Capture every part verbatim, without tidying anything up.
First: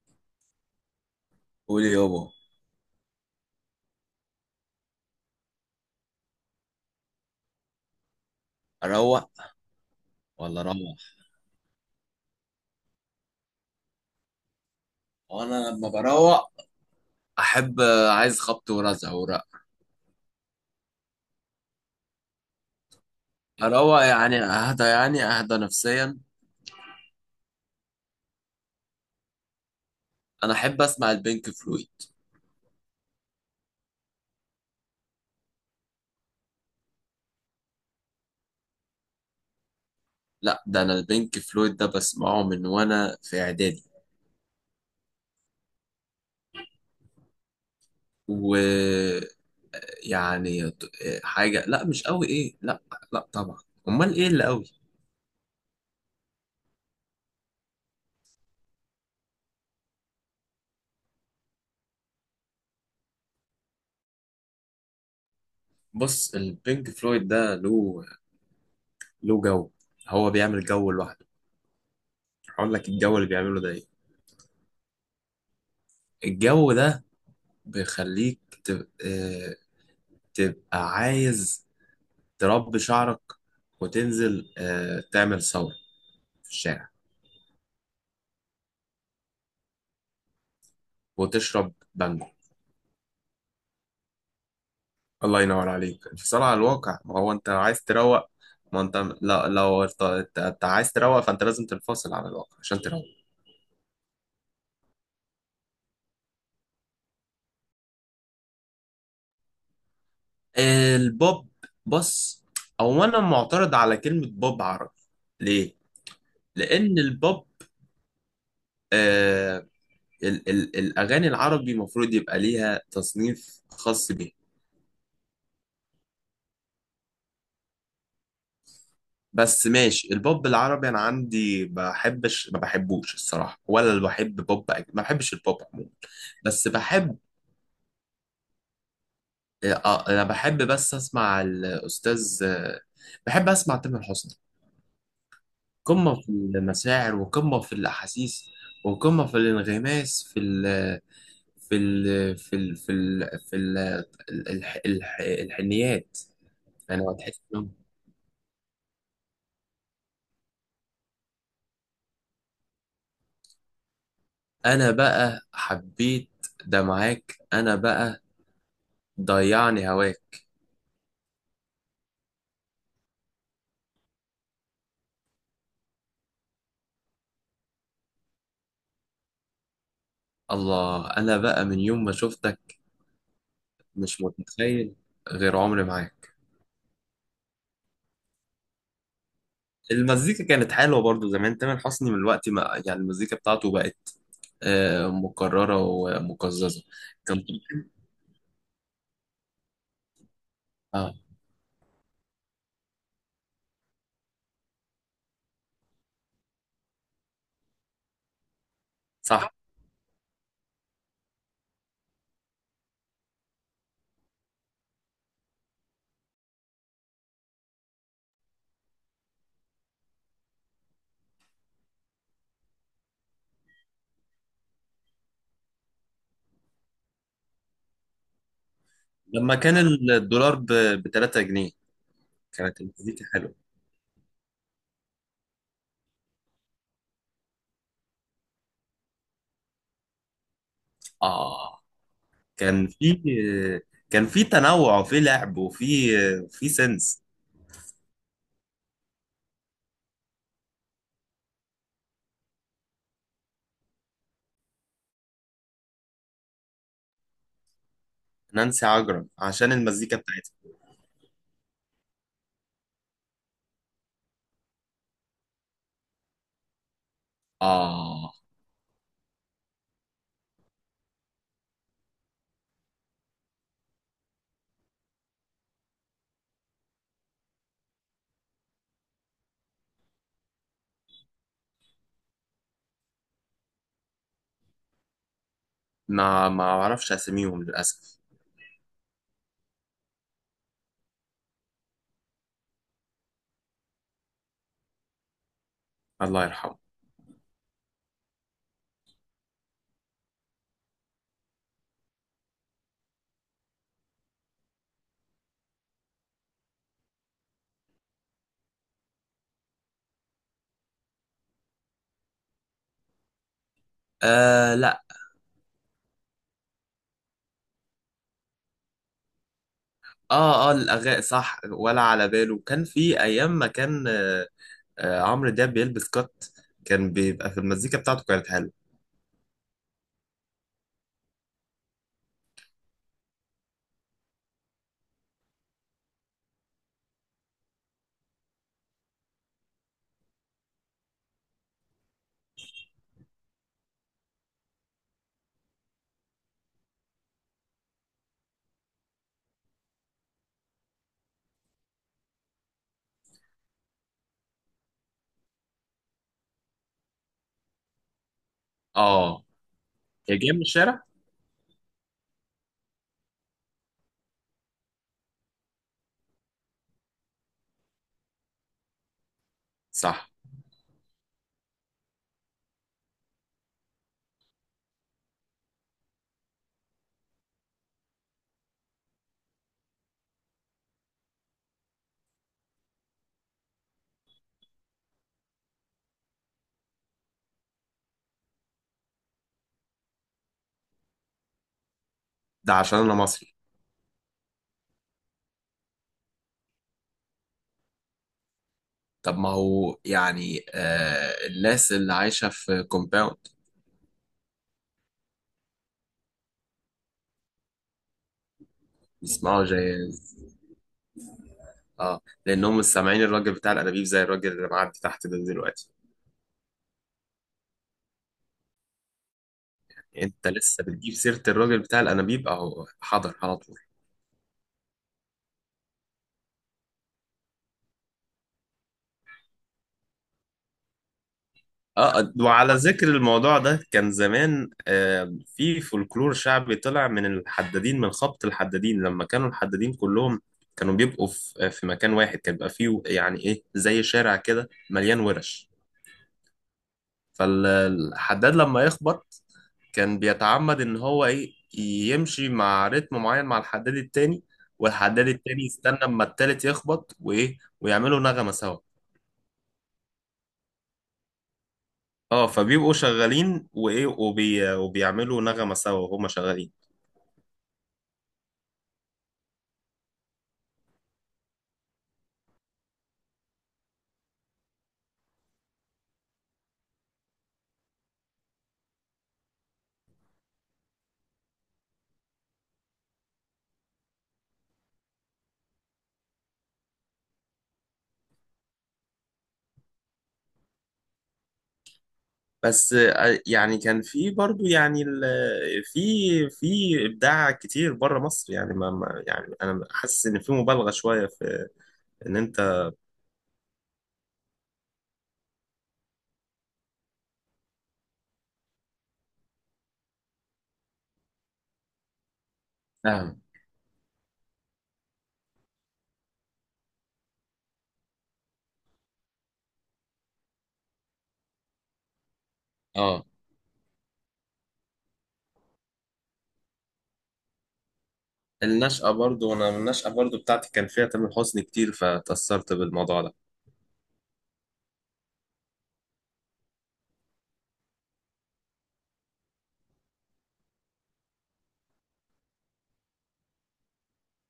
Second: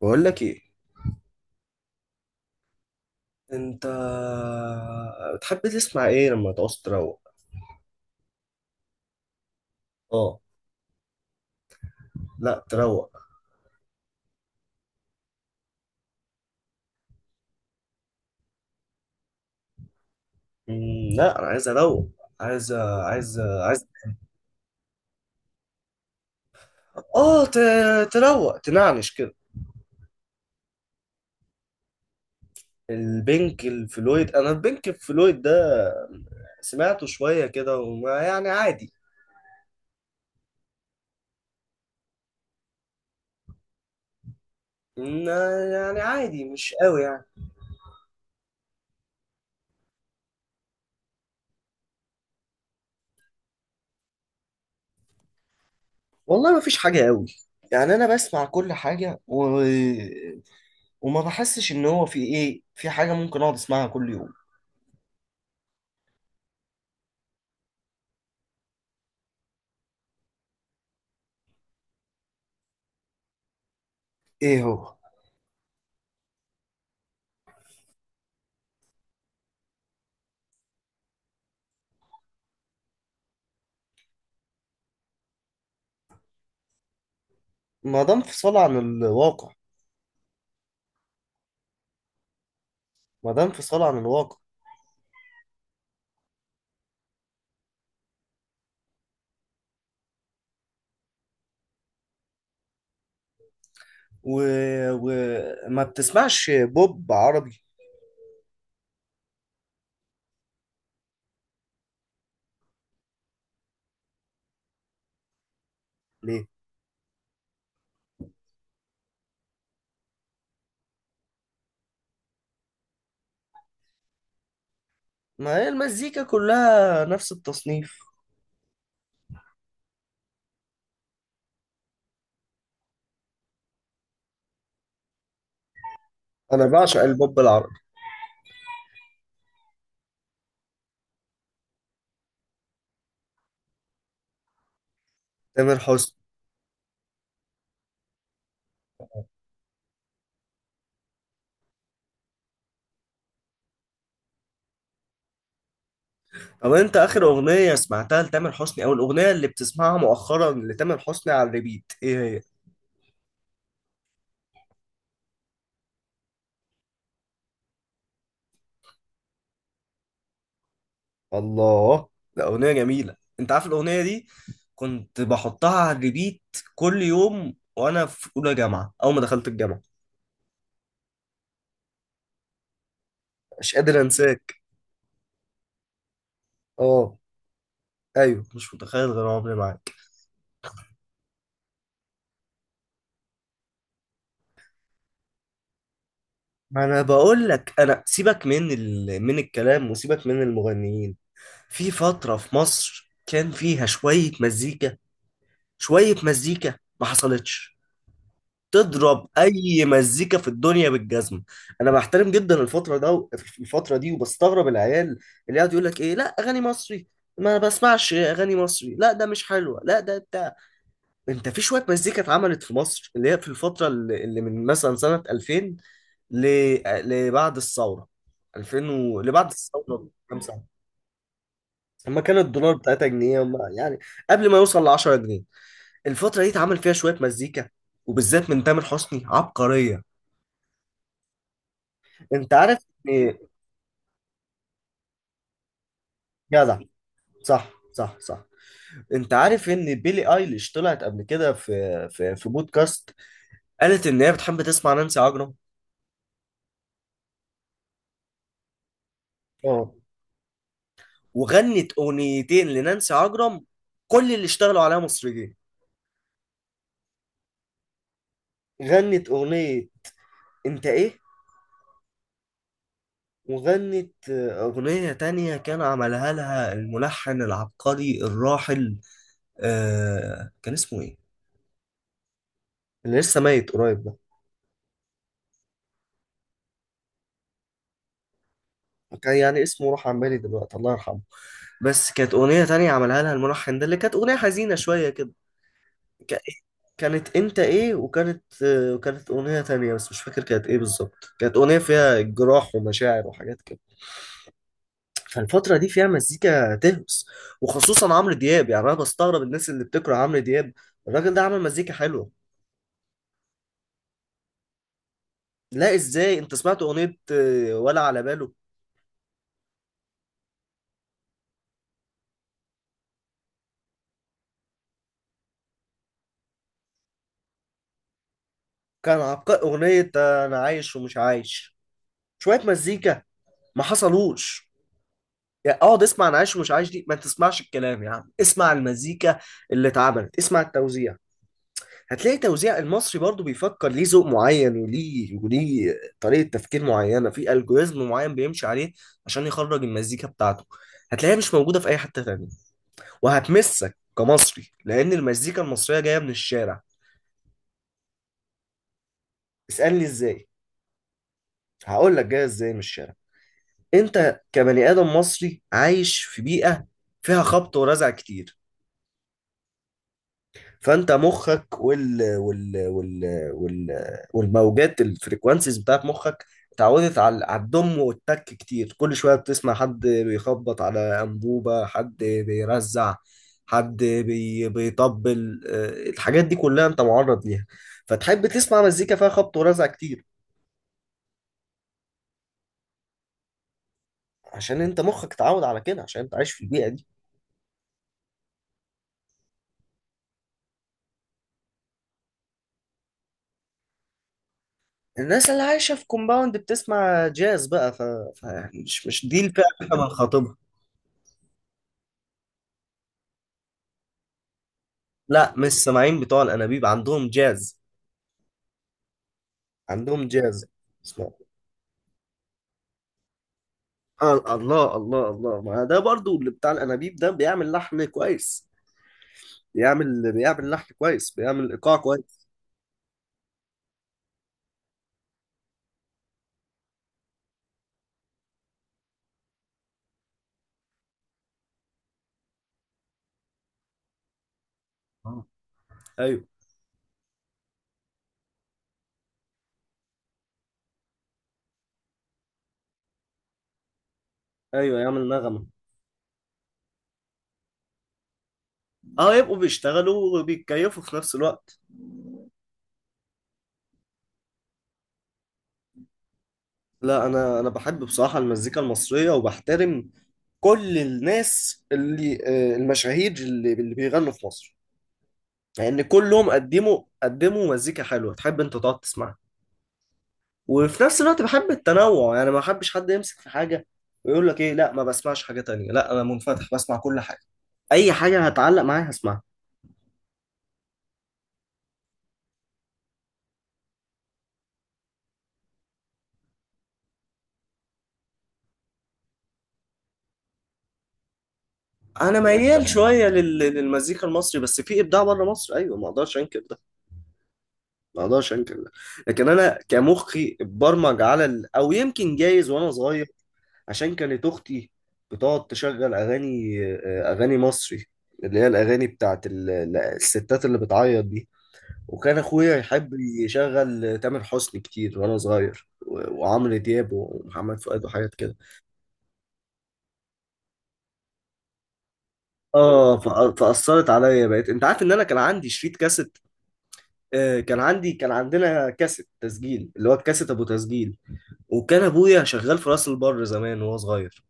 بقول لك ايه؟ قولي يابا. انت بتحب تسمع ايه لما تعوز تروق؟ اروق اه، ولا اروح؟ لا تروق. وانا لما بروق احب، عايز خبط ورزع ورق. مم، لا، انا عايز اروق. عايز عايز عايز. اروق يعني اهدى، يعني اهدى نفسيا. اه، ت- تروق تنعنش كده. انا احب اسمع البينك فلويد. البنك الفلويد، انا البنك الفلويد ده سمعته شوية كده وما يعني عادي. لا، ده انا البينك فلويد ده بسمعه من وانا في اعدادي. إن- يعني عادي، مش قوي يعني. ويعني حاجه، لا مش قوي ايه، لا، لا طبعا. امال ايه اللي قوي؟ والله ما فيش حاجة قوي. يعني أنا بسمع كل حاجة و... وما بحسش إن هو في إيه، في حاجة ممكن أقعد أسمعها كل يوم. بص، البينك فلويد ده له له جو، هو بيعمل جو لوحده. هقول لك الجو اللي بيعمله ده ايه. إيه هو؟ الجو ده بيخليك تبقى عايز تربي شعرك وتنزل آه، تعمل ثورة في الشارع ما ده انفصال عن الواقع. وتشرب بانجو. ما ده انفصال عن الواقع. الله ينور عليك، انفصال على الواقع. ما هو انت عايز تروق، ما انت، لا لو ارت- انت أنت عايز تروق فانت لازم تنفصل عن الواقع عشان تروق. وما و... وما بتسمعش بوب عربي؟ البوب، بص، او انا معترض على كلمة بوب عربي. ليه؟ ليه؟ لان البوب، آه، ال ال الاغاني العربي المفروض يبقى ليها تصنيف خاص بيها. ما هي المزيكا كلها نفس التصنيف. بس ماشي، البوب العربي انا عندي بحبش، ما بحبوش الصراحه، ولا اللي بحب بوب أج- ما بحبش البوب عموما، انا بس بعشق بحب البوب العربي. آه، آه، انا بحب بس اسمع الاستاذ، آه، بحب اسمع تامر حسني. تامر حسني. قمه في المشاعر وقمه في الاحاسيس وقمه في الانغماس في ال في ال في ال في ال في ال الح- الح- الحنيات. طب انت انا اخر هتحس إنهم- اغنية سمعتها لتامر حسني او الاغنية اللي بتسمعها مؤخرا لتامر حسني على الريبيت ايه هي؟ انا بقى حبيت ده، معاك انا بقى، ضيعني هواك. الله. ده اغنية جميلة، انت عارف الاغنية دي؟ كنت بحطها على الريبيت كل يوم وانا في اولى جامعة اول ما دخلت الجامعة. الله، انا بقى من يوم ما شفتك مش قادر مش انساك. متخيل غير عمري معاك. اه، ايوه، مش متخيل غير عمري معاك. المزيكا كانت حلوه برضو زمان تامر حسني، من الوقت ما يعني المزيكا بتاعته بقت آه، مكرره ومقززه. ما انا كان، بقول لك، انا سيبك من ال... من الكلام وسيبك من اه، المغنيين. في فتره في مصر كان فيها شويه مزيكا. شويه مزيكا ما حصلتش. تضرب صح، اي مزيكا في الدنيا بالجزمه. انا بحترم جدا الفتره ده و- الفتره دي، وبستغرب العيال اللي قاعد يقول لك ايه، لا اغاني مصري ما بسمعش اغاني مصري، لا ده مش حلوه، لا ده بتاع. انت في شويه مزيكا اتعملت في مصر، اللي هي في الفتره اللي اللي من مثلا سنه ألفين ل... لبعد الثورة. ألفين و... لبعد لما كان الثورة بكام الدولار سنة. ب ثلاثة جنيه لما كان الدولار كانت بتاعتها المزيكا جنيه حلوه. وما- يعني قبل ما يوصل ل عشرة جنيه. الفترة دي اتعمل فيها شوية مزيكا، وبالذات من تامر حسني، عبقرية. اه، انت عارف كان في ان... كان في تنوع وفي لعب وفي في جدع. سنس. صح، صح، صح. انت عارف ان بيلي ايليش طلعت قبل كده في في في بودكاست. قالت ان هي بتحب تسمع نانسي عجرم. نانسي عجرم عشان اه. المزيكا بتاعتها. وغنت اغنيتين لنانسي عجرم، كل اللي اشتغلوا عليها مصريين. اه، غنت اغنية انت ايه، وغنت أغنية تانية كان عملها لها الملحن العبقري الراحل. آه كان اسمه إيه؟ اللي لسه ميت قريب ده. ما ما اعرفش اساميهم للاسف. كان يعني اسمه راح عن بالي دلوقتي، الله يرحمه. بس كانت أغنية تانية عملها لها الملحن ده، اللي كانت أغنية حزينة شوية كده. ك- الله يرحمه. كانت أنت إيه، وكانت آه، وكانت أغنية تانية بس مش فاكر كانت إيه بالظبط، كانت أغنية فيها جراح ومشاعر وحاجات كده. فالفترة دي فيها مزيكا تهمس، وخصوصا عمرو دياب. يعني انا بستغرب الناس اللي بتكره عمرو دياب. الراجل ده عمل مزيكا حلوة. آه لا. لا، ازاي انت سمعت اغنية آه، ولا على باله. اه اه، الاغاني صح، ولا على باله كان في ايام، ما كان آه، آه، عمرو دياب بيلبس كات. كان بيبقى في المزيكا بتاعته كانت حلوه. كان عبقري اغنية آه، انا عايش ومش عايش. شوية مزيكا ما حصلوش. يعني اقعد اسمع انا عايش ومش عايش دي، ما تسمعش الكلام يا عم، اسمع المزيكا اللي اتعملت، اسمع التوزيع. هتلاقي توزيع المصري برضو بيفكر ليه ذوق معين وليه وليه، طريقة تفكير معينة في الجوريزم معين بيمشي عليه عشان يخرج المزيكا بتاعته. هتلاقيها مش موجودة في أي حتة تانية. وهتمسك كمصري لأن المزيكا المصرية جاية من الشارع. اه، اسألني هي إزاي. جايه من الشارع، هقول لك جاية إزاي من الشارع. أنت كبني آدم مصري عايش في بيئة فيها خبط ورزع كتير، صح، فانت مخك وال وال وال وال والموجات الفريكوانسيز بتاعت مخك اتعودت على على الضم والتك كتير. كل شويه بتسمع حد بيخبط على انبوبه، حد بيرزع، حد بي بيطبل. آه، الحاجات دي كلها انت معرض ليها، فتحب تسمع مزيكا فيها خبط ورزع كتير. ده عشان انا مصري. عشان انت مخك اتعود على كده، عشان انت عايش في البيئه دي. طب ما هو يعني آه الناس اللي عايشه في كومباوند الناس اللي عايشه في كومباوند بتسمع جاز بقى. ف... ف... مش مش دي الفئه بيسمعوا اللي احنا جاز. بنخاطبها. اه، لانهم مش سامعين الراجل بتاع الانابيب زي الراجل اللي معدي تحت ده لا، مش دلوقتي. السماعين بتوع الانابيب، عندهم جاز، عندهم انت جاز. لسه بتجيب اسمع. سيره الراجل بتاع الانابيب، اهو حاضر على طول. آه الله الله الله. ما ده برضو اللي بتاع الانابيب ده بيعمل لحن كويس. بيعمل بيعمل لحن كويس، بيعمل ايقاع اه، كويس. وعلى ذكر الموضوع ده كان زمان آه في فولكلور شعبي طلع من الحدادين، من خبط الحدادين لما كانوا الحدادين كلهم كانوا بيبقوا في آه، في مكان واحد كان بيبقى فيه يعني ايه زي شارع كده مليان آه. ورش. ايوه، فالحداد لما يخبط كان بيتعمد ان هو ايه، يمشي مع رتم معين مع الحداد التاني، ايوه، يعمل والحداد التاني نغمه. يستنى اما التالت يخبط وايه، ويعملوا نغمة سوا. اه، يبقوا بيشتغلوا وبيتكيفوا في نفس الوقت. اه، فبيبقوا شغالين وايه، وبي... وبيعملوا نغمة سوا وهما شغالين. لا، انا انا بحب بصراحه المزيكا المصريه، وبحترم كل الناس اللي آه، المشاهير اللي, اللي بيغنوا في مصر، لان يعني كلهم قدموا قدموا مزيكا حلوه تحب انت تقعد تسمعها. وفي نفس الوقت بحب التنوع، يعني ما بحبش حد يمسك في حاجة ويقول لك ايه، لا ما بسمعش حاجة تانية. لا، انا منفتح بسمع كل حاجة. اي حاجة هتعلق معايا هسمعها. بس آه، يعني كان في برضو يعني ال- في في ابداع كتير بره مصر، يعني ما ما- يعني انا حاسس ان في مبالغه شويه في ان انا انت، ميال شوية لل- للمزيكا المصري، بس في ابداع بره مصر ايوه، ما اقدرش انكر ده. ما اقدرش انكر ده. لكن انا كمخي اتبرمج على ال... او يمكن جايز وانا صغير، فاهم. عشان كانت اختي بتقعد تشغل اغاني آه، اغاني مصري، اللي هي الاغاني بتاعت ال- الستات اللي بتعيط دي. وكان اخويا يحب اه، يشغل تامر حسني كتير وانا صغير، و- وعمرو دياب ومحمد فؤاد وحاجات كده. النشأة برضو انا النشأة برضو بتاعتي كان فيها تامر حسني كتير فتأثرت اه، بالموضوع ده. فأ- فاثرت عليا. بقيت انت عارف ان انا كان عندي شريط كاسيت. آه، كان عندي كان عندنا كاسيت تسجيل اللي هو الكاسيت ابو تسجيل. وكان ابويا شغال في راس البر زمان وهو صغير،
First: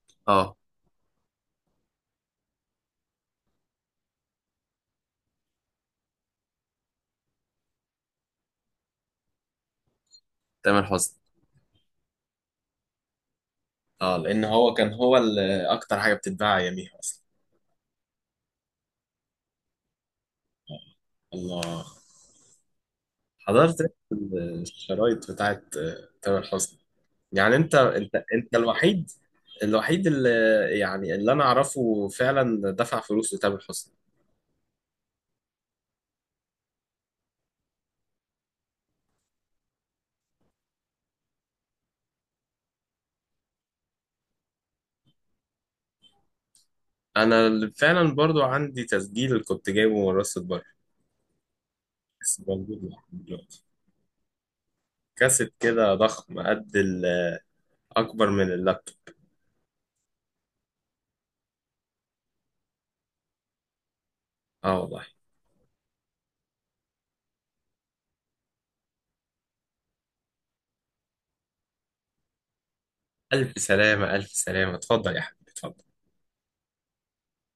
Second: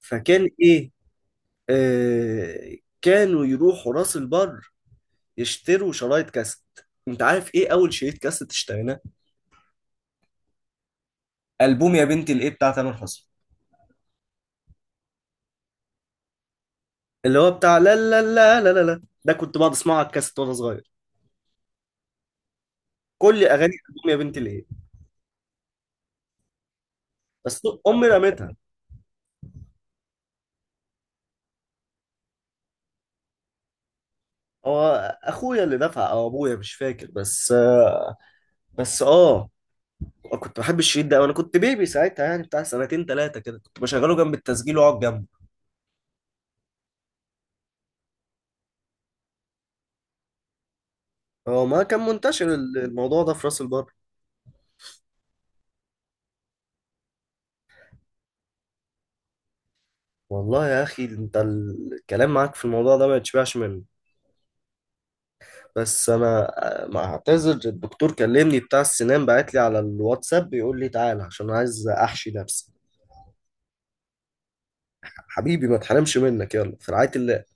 فكان اه، ايه، آه كانوا يروحوا راس البر يشتروا شرايط كاسيت. انت عارف ايه اول شريط كاسيت اشتريناه؟ تامر حسني. البوم يا بنتي الايه بتاع تامر حسني، اه لان هو كان هو ال- اكتر حاجه بتتباع اياميها اصلا. اللي هو بتاع لا لا لا لا لا لا ده. كنت بقعد اسمعه على الكاسيت وانا صغير. الله، كل اغاني حضرت الألبوم يا بنتي ليه. الشرايط بتاعت آه، تامر حسني. يعني بس انت امي انت انت رمتها. الوحيد، الوحيد اللي يعني اللي انا اعرفه فعلا دفع فلوس لتامر حسني. هو اخويا اللي دفع او ابويا، مش فاكر. بس، بس اه، كنت بحب الشريط ده وانا كنت بيبي ساعتها، يعني بتاع سنتين ثلاثه كده، كنت بشغله جنب التسجيل واقعد جنبه. انا اللي فعلا برضو عندي تسجيل كنت جايبه من راس البر، هو ما كان بس منتشر ال- موجود لحد الموضوع ده في راس دلوقتي. البر. كاسيت كده ضخم قد ال- اكبر من اللابتوب. والله يا اخي انت الكلام معاك في الموضوع ده ما يتشبعش منه. اه والله. بس انا، ما اعتذر، الدكتور كلمني بتاع السنان بعت لي على الواتساب بيقول لي تعالى عشان عايز احشي نفسي. الف سلامه، الف سلامه، اتفضل يا حبيبي، حبيبي ما اتفضل. تحرمش منك، يلا في رعاية الله.